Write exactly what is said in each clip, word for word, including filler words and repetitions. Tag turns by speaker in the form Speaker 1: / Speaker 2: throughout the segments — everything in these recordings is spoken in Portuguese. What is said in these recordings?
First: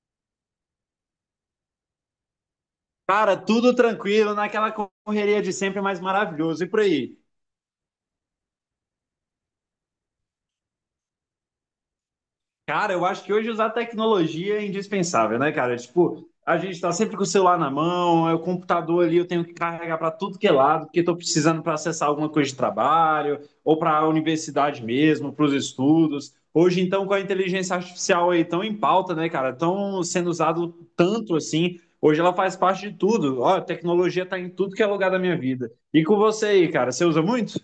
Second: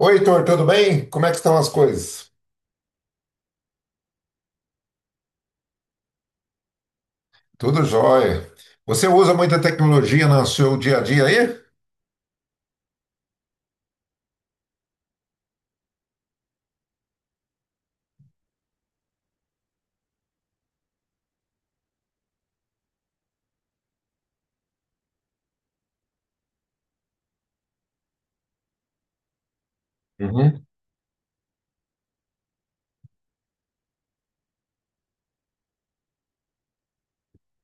Speaker 1: Oi, Heitor, tudo bem? Como é que estão as coisas?
Speaker 2: Cara, tudo tranquilo, naquela correria de sempre, mais maravilhoso. E por aí?
Speaker 1: Tudo jóia. Você usa muita tecnologia no seu dia a dia aí?
Speaker 2: Cara, eu acho que hoje usar tecnologia é indispensável, né, cara? Tipo, a gente tá sempre com o celular na mão, é o computador ali, eu tenho que carregar para tudo que é lado, porque tô precisando para acessar alguma coisa de trabalho, ou para a universidade mesmo, para os estudos. Hoje, então, com a inteligência artificial aí tão em pauta, né, cara? Tão sendo
Speaker 1: Uhum.
Speaker 2: usado tanto assim. Hoje ela faz parte de tudo. Ó, a tecnologia tá em tudo que é lugar da minha vida. E com você aí, cara, você usa muito?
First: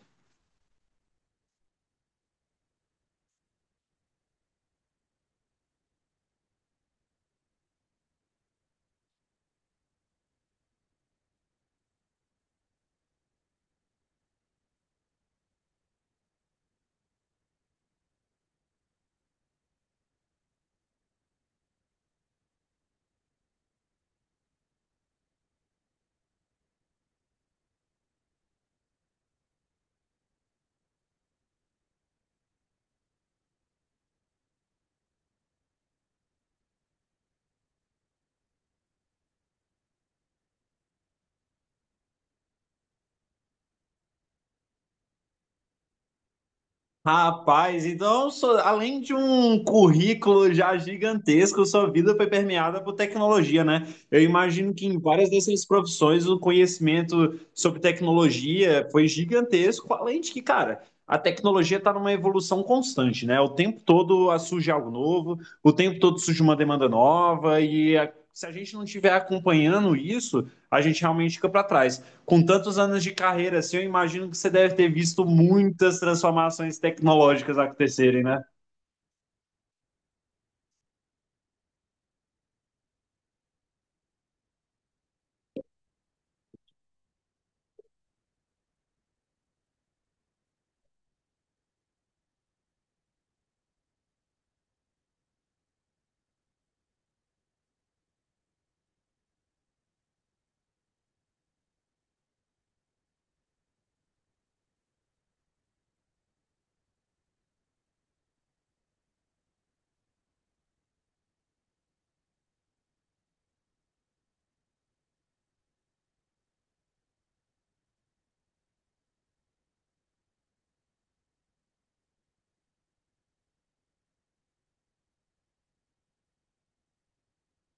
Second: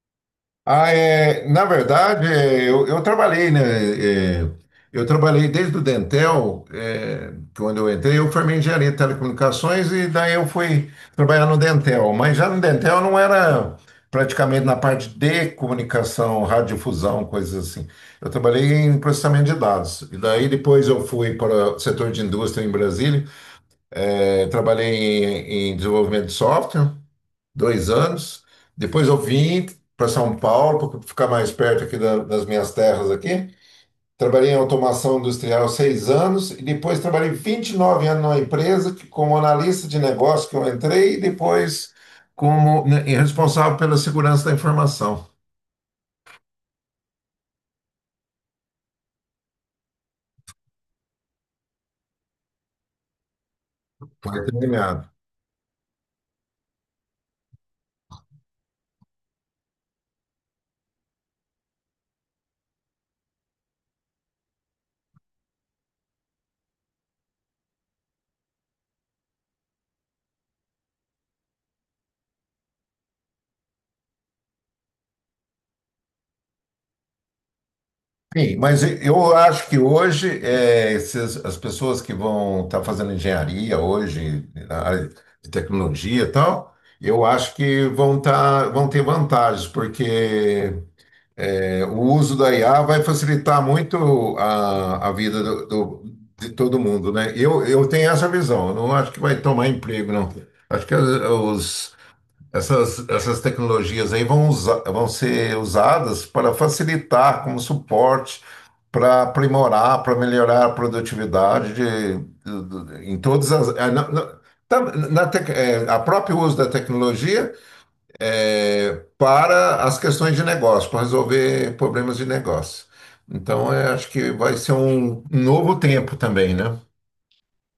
Speaker 1: Ah, é, na verdade, é, eu, eu trabalhei, né? é, eu trabalhei desde o Dentel, é, quando eu entrei, eu formei em engenharia de telecomunicações e daí eu fui trabalhar no Dentel. Mas já no Dentel não era praticamente na parte de comunicação, radiodifusão, coisas assim. Eu trabalhei em processamento de dados. E daí depois eu fui para o setor de indústria em Brasília, é, trabalhei em, em desenvolvimento de software dois anos. Depois eu vim para São Paulo, para ficar mais perto aqui da- das minhas terras aqui. Trabalhei em automação industrial seis anos e depois trabalhei vinte e nove anos numa empresa que, como analista de negócio que eu entrei e depois como, né, responsável pela segurança da informação.
Speaker 2: Rapaz, então, so- além de um currículo já gigantesco, sua vida foi permeada por tecnologia, né? Eu
Speaker 1: Foi
Speaker 2: imagino que em
Speaker 1: terminado.
Speaker 2: várias dessas profissões o conhecimento sobre tecnologia foi gigantesco, além de que, cara, a tecnologia está numa evolução constante, né? O tempo todo ah, surge algo novo, o tempo todo surge uma demanda nova, e a- se a gente não estiver acompanhando isso, a gente realmente fica para trás. Com tantos anos de carreira assim, eu imagino que você deve ter visto muitas transformações tecnológicas acontecerem, né?
Speaker 1: Sim, mas eu acho que hoje eh, esses- as pessoas que vão estar fazendo engenharia hoje, na área de tecnologia e tal, eu acho que vão, tá, vão ter vantagens, porque eh, o uso da I A vai facilitar muito a, a vida do- do- de todo mundo, né? Eu, eu tenho essa visão, eu não acho que vai tomar emprego, não. Acho que os, essas, essas tecnologias aí vão usa- vão ser usadas para facilitar como suporte, para aprimorar, para melhorar a produtividade de, do- do- em todas as. É, Na, na, tá- na tec- é, a próprio uso da tecnologia é, para as questões de negócio, para resolver problemas de negócio. Então, eu acho que vai ser um novo tempo também, né?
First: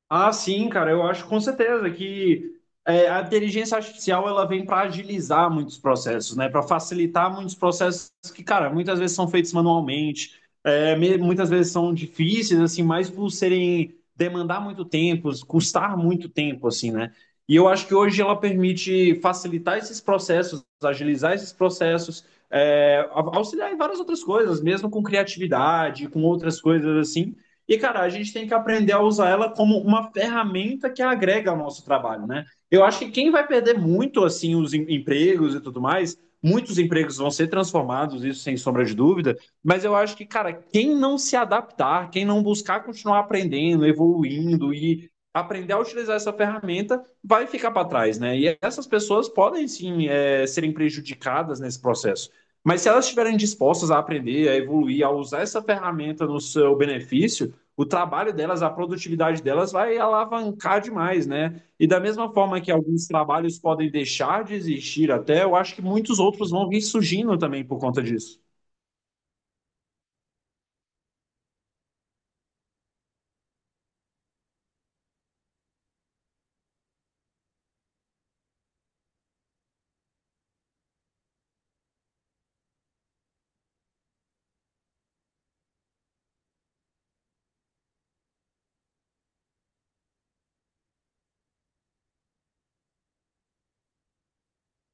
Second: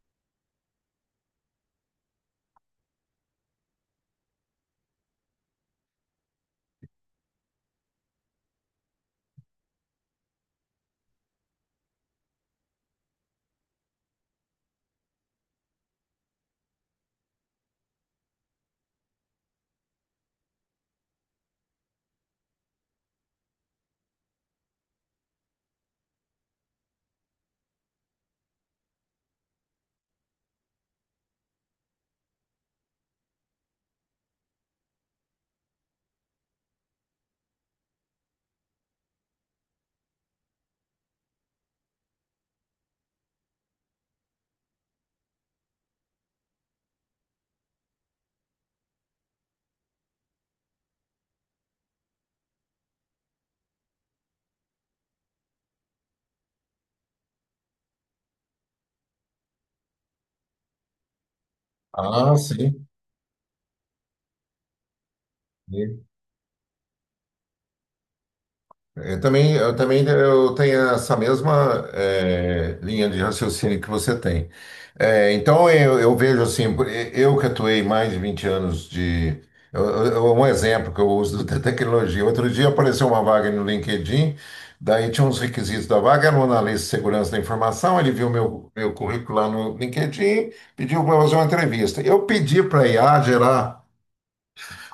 Speaker 2: Ah, sim, cara, eu acho com certeza que é, a inteligência artificial ela vem para agilizar muitos processos, né? Para facilitar muitos processos que, cara, muitas vezes são feitos manualmente, é, me- muitas vezes são difíceis, assim, mas por serem demandar muito tempo, custar muito tempo, assim, né? E eu acho que hoje ela permite facilitar esses processos, agilizar esses processos, é, au- auxiliar em várias outras coisas, mesmo com criatividade, com outras coisas assim. E, cara, a gente tem que aprender a usar ela como uma ferramenta que agrega ao nosso trabalho, né? Eu acho que quem vai perder muito, assim, os em- empregos e tudo mais, muitos empregos vão ser transformados, isso sem sombra de dúvida, mas eu acho que, cara, quem não se adaptar, quem não buscar continuar aprendendo, evoluindo e aprender a utilizar essa ferramenta, vai ficar para trás, né? E essas pessoas podem, sim, é, serem prejudicadas nesse processo. Mas se elas estiverem dispostas a aprender, a evoluir, a usar essa ferramenta no seu benefício, o trabalho delas, a produtividade delas vai alavancar demais, né? E da mesma
Speaker 1: Ah,
Speaker 2: forma que
Speaker 1: sim.
Speaker 2: alguns trabalhos podem deixar de existir até, eu acho que
Speaker 1: Sim.
Speaker 2: muitos outros vão vir surgindo também por conta disso.
Speaker 1: Eu também, eu também eu tenho essa mesma eh, linha de raciocínio que você tem. Eh, então eu, eu vejo assim, por- eu que atuei mais de vinte anos de. eu- eu- Um exemplo que eu uso da tecnologia. Outro dia apareceu uma vaga no LinkedIn, daí tinha uns requisitos da vaga, era um analista de segurança da informação, ele viu meu, meu currículo lá no LinkedIn, pediu para fazer uma entrevista. Eu pedi para a I A gerar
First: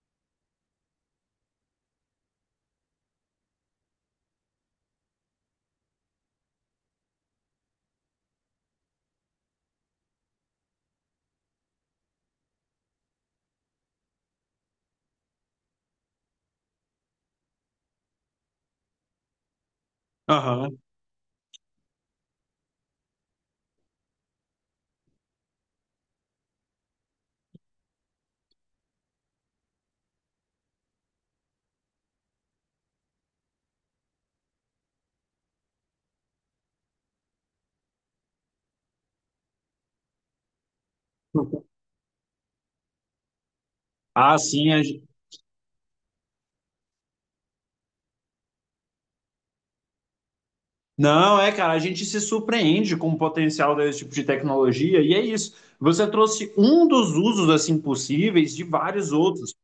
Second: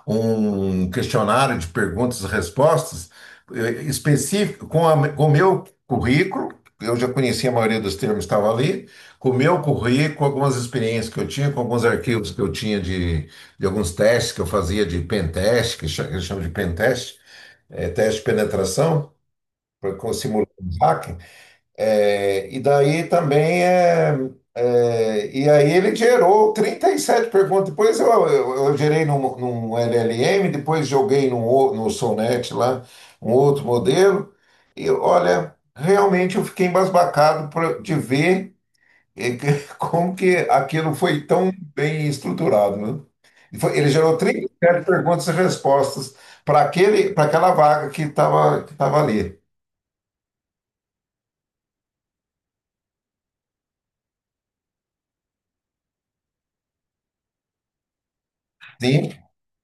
Speaker 1: um questionário de perguntas e respostas eh, específico com, a- com o meu currículo. Eu já conhecia a maioria dos termos que estavam ali, com o meu currículo, algumas experiências que eu tinha, com alguns arquivos que eu tinha de, de alguns testes que eu fazia de pentest, que cha- que eles chamam de pentest, eh, teste de penetração, para simular um
Speaker 2: Aham.
Speaker 1: hack. É, e daí também é, é, e aí ele gerou trinta e sete perguntas. Depois eu, eu, eu gerei num, num L L M, depois joguei num, ou- no Sonnet lá, um outro modelo. E olha, realmente eu fiquei embasbacado por- de ver eh, que- como que aquilo foi tão bem estruturado, né? E foi- Ele gerou
Speaker 2: Ah, sim. a
Speaker 1: trinta e sete
Speaker 2: gen-
Speaker 1: perguntas e respostas para aquele, para aquela vaga que estava que tava ali.
Speaker 2: Não, é, cara, a gente se surpreende com o potencial desse tipo de tecnologia, e é isso. Você trouxe um dos usos, assim, possíveis de
Speaker 1: Sim.
Speaker 2: vários outros.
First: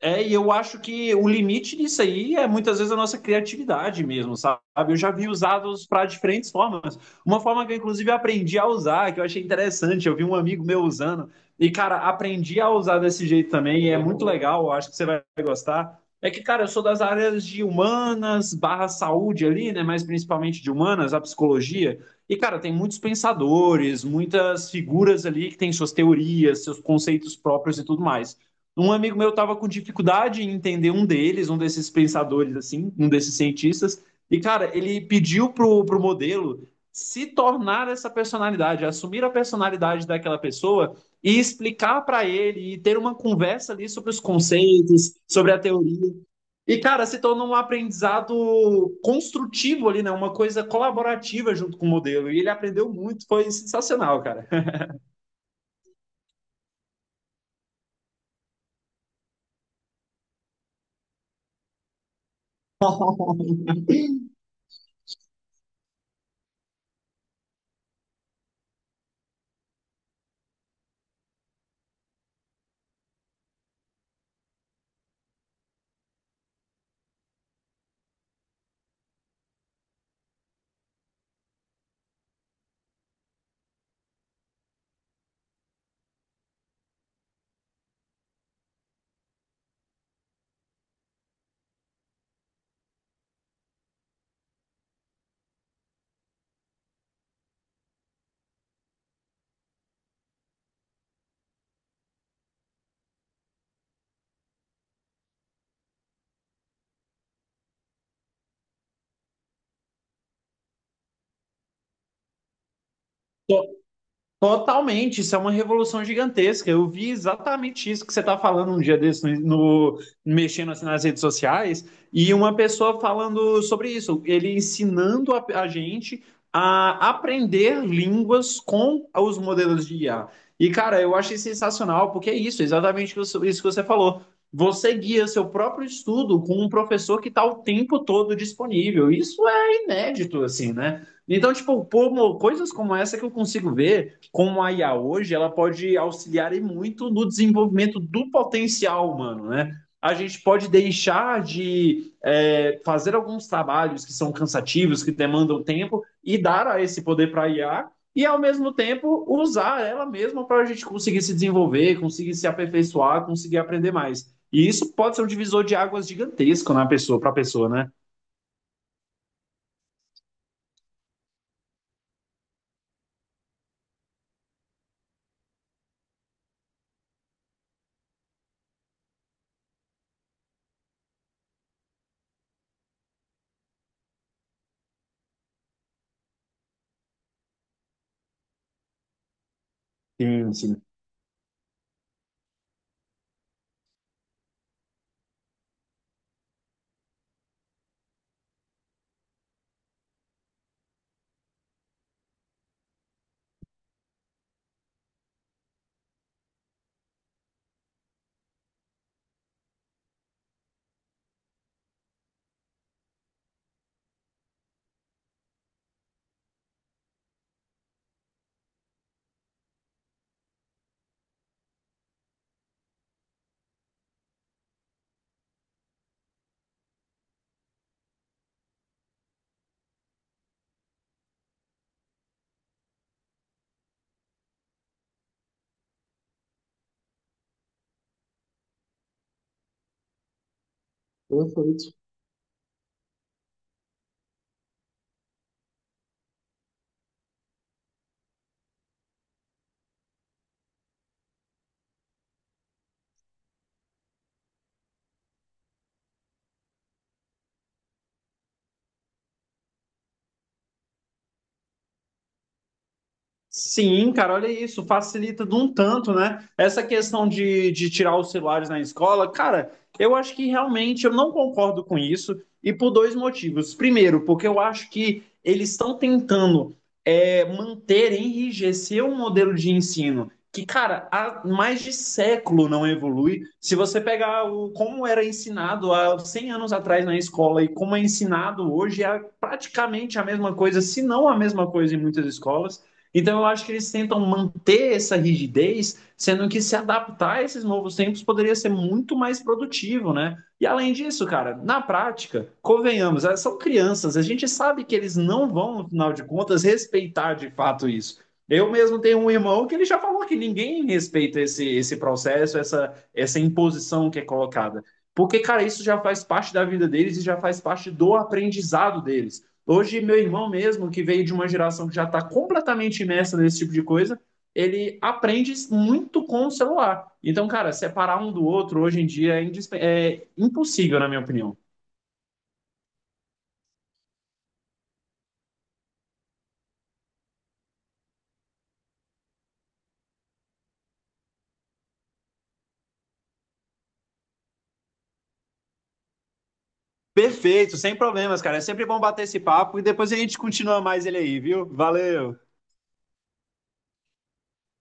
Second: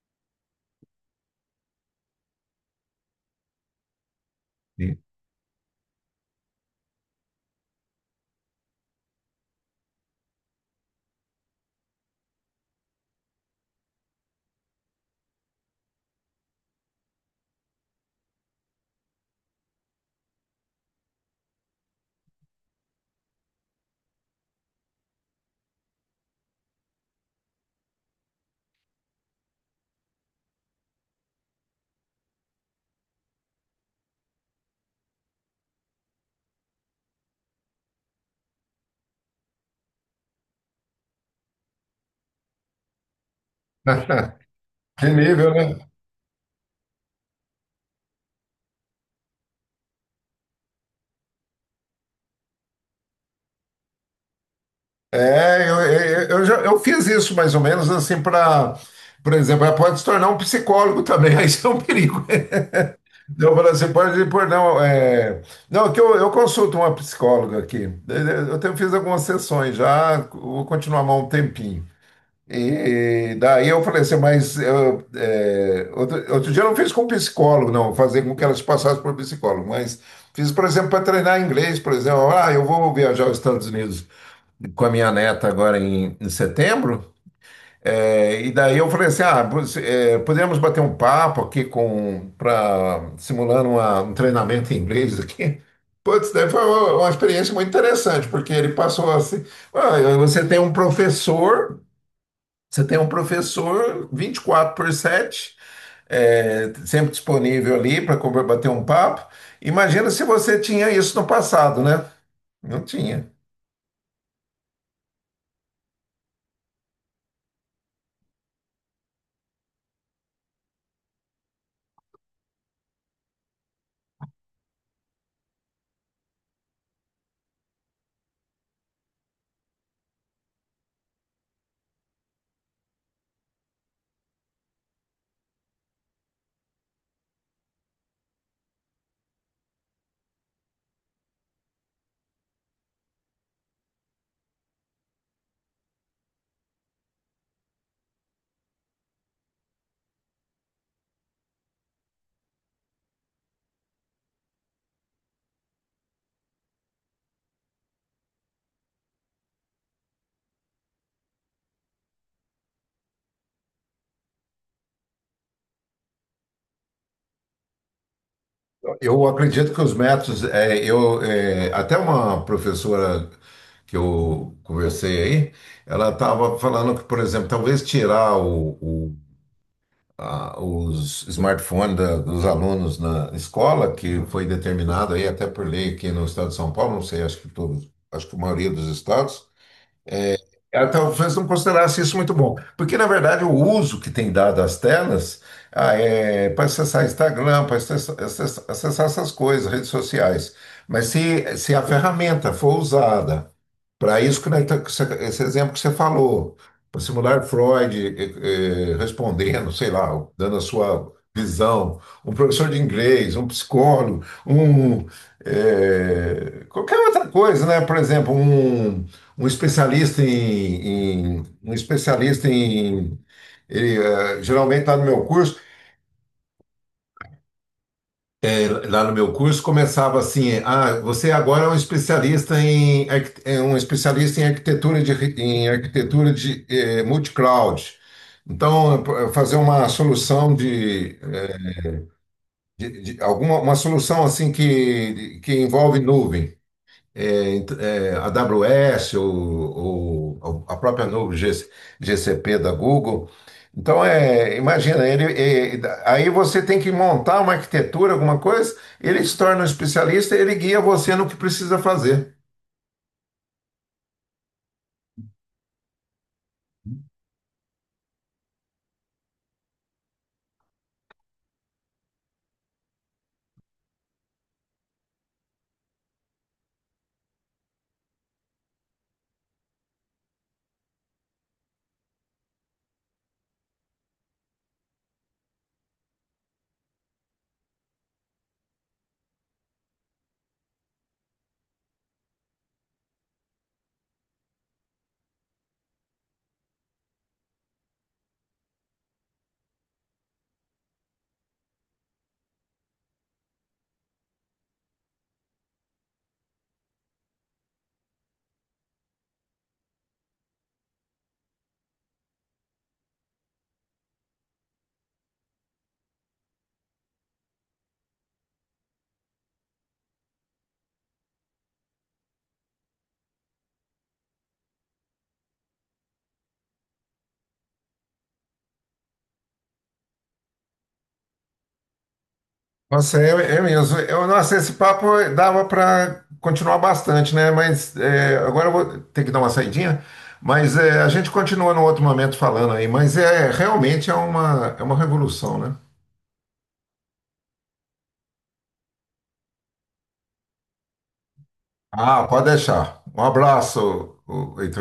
Speaker 2: É, e eu acho que o limite disso aí é muitas vezes a nossa criatividade mesmo, sabe? Eu
Speaker 1: Sim.
Speaker 2: já vi usados para diferentes formas. Uma forma que eu, inclusive, aprendi a usar, que eu achei interessante, eu vi um amigo meu usando, e, cara, aprendi a usar desse jeito também, e é muito legal, eu acho que você vai gostar. É que, cara, eu sou das áreas de humanas, barra saúde ali, né? Mas principalmente de humanas, a psicologia. E, cara, tem muitos pensadores, muitas figuras ali que têm suas teorias, seus conceitos próprios e tudo mais. Um amigo meu estava com dificuldade em entender um deles, um desses pensadores, assim, um desses cientistas. E, cara, ele pediu pro, pro modelo se tornar essa personalidade, assumir a personalidade daquela pessoa e explicar para ele e ter uma conversa ali sobre os
Speaker 1: Que
Speaker 2: conceitos, sobre
Speaker 1: nível,
Speaker 2: a
Speaker 1: né?
Speaker 2: teoria. E, cara, se tornou um aprendizado construtivo ali, né? Uma coisa colaborativa junto com o modelo. E ele aprendeu muito, foi sensacional, cara.
Speaker 1: É, eu, eu, eu já, eu fiz isso mais ou menos assim para, por exemplo, ela pode se tornar um psicólogo também, aí isso é um perigo. Então, eu assim, pode pôr, não, é, não, que eu, eu consulto uma psicóloga aqui. Eu tenho, fiz algumas sessões já, vou continuar mais um tempinho. E daí eu falei assim, mas eu, é, outro, outro dia eu não fiz com psicólogo, não, fazer com que elas passassem por psicólogo, mas fiz, por exemplo, para treinar inglês, por exemplo, ah, eu vou viajar aos Estados Unidos com a minha neta agora em, em setembro. É, e daí eu falei assim, ah, você- é, poderíamos bater um papo aqui com para simulando uma- um treinamento em inglês aqui. Putz, daí foi uma, uma experiência muito interessante, porque ele passou assim: "Ah, você tem um professor, você tem um professor vinte e quatro por sete é, sempre disponível ali para bater um papo. Imagina se você tinha isso no passado, né? Não tinha."
Speaker 2: Totalmente, isso é uma revolução gigantesca. Eu vi exatamente isso que você está falando um dia desse, no, no- mexendo assim nas redes sociais, e uma pessoa falando sobre isso, ele ensinando a, a gente a aprender línguas com os modelos de I A. E, cara, eu achei sensacional, porque é isso, exatamente isso isso que você falou. Você guia seu próprio estudo com um professor que está o tempo todo disponível. Isso é inédito, assim, né? Então, tipo, pô, mo- coisas como essa que eu consigo ver como a I A hoje, ela pode auxiliar muito no desenvolvimento do potencial humano, né? A gente pode deixar de é, fazer alguns trabalhos que são cansativos, que demandam tempo, e dar a esse poder para a I A, e ao mesmo tempo usar ela mesma para a gente conseguir se desenvolver, conseguir se aperfeiçoar, conseguir aprender mais. E isso pode ser um divisor de águas gigantesco na pessoa, para a pessoa, né?
Speaker 1: Eu acredito que os métodos, é, eu, é, até uma professora que eu conversei aí, ela estava falando que, por exemplo, talvez tirar o- o- a- os smartphones da- dos alunos na escola, que foi determinado aí até por lei aqui no estado de São Paulo, não sei, acho que todos, acho que a maioria dos estados,
Speaker 2: Sim, sim.
Speaker 1: ela talvez não considerasse isso muito bom. Porque, na verdade, o uso que tem dado às telas ah, é para acessar Instagram, para acessar, acessar- essas coisas, redes sociais. Mas se, se a ferramenta for usada para isso que nós tá- que você- esse exemplo que você falou, para simular Freud eh, eh, respondendo, sei lá, dando a sua visão, um professor de inglês, um psicólogo, um eh, qualquer outra coisa, né? Por exemplo, um, um especialista em, em- um especialista em ele, eh, geralmente está no meu curso lá no meu curso começava assim: ah, você agora é um especialista em arqui- é um especialista em arquitetura de re- em arquitetura de eh, multi-cloud. Então, eh, fazer uma solução de,
Speaker 2: Perfeito.
Speaker 1: de- de- alguma uma solução assim que que envolve nuvem é, ent- é, a AWS ou, ou a própria nuvem G- GCP da Google. Então, é, imagina, ele, é, aí você tem que montar uma arquitetura, alguma coisa, ele se torna um especialista, ele guia você no que precisa fazer.
Speaker 2: Sim, cara, olha isso, facilita de um tanto, né? Essa questão de, de tirar os celulares na escola, cara, eu acho que realmente eu não concordo com isso, e por dois motivos. Primeiro, porque eu acho que eles estão tentando é, manter, enrijecer um modelo de ensino que, cara, há mais de século não evolui. Se você pegar o, como era ensinado há cem anos atrás na escola e como é ensinado hoje, é praticamente a mesma coisa, se não a mesma coisa em muitas escolas. Então eu acho que eles tentam manter essa rigidez, sendo que se adaptar a esses novos tempos poderia ser muito mais produtivo, né? E além disso, cara, na prática, convenhamos, elas são crianças, a gente sabe que eles não vão, no final de contas, respeitar de fato isso. Eu mesmo tenho um irmão que ele já falou que ninguém respeita esse, esse processo, essa, essa imposição que é colocada. Porque, cara, isso já faz parte da vida deles e já faz parte do aprendizado deles. Hoje, meu irmão mesmo, que veio de uma geração que já está completamente imersa nesse tipo de coisa, ele aprende muito com o celular. Então, cara, separar um do outro hoje em dia é, indisp... é impossível, na minha opinião.
Speaker 1: Nossa, é, é mesmo. Eu, nossa, esse papo dava para continuar bastante, né? Mas é, agora eu vou ter que dar uma saidinha. Mas é, a gente continua num outro momento falando aí. Mas é realmente é uma, é uma revolução, né?
Speaker 2: Perfeito, sem problemas, cara. É sempre bom bater esse papo e depois a gente continua mais ele aí, viu?
Speaker 1: Ah,
Speaker 2: Valeu!
Speaker 1: pode deixar. Um abraço, o- o Heitor.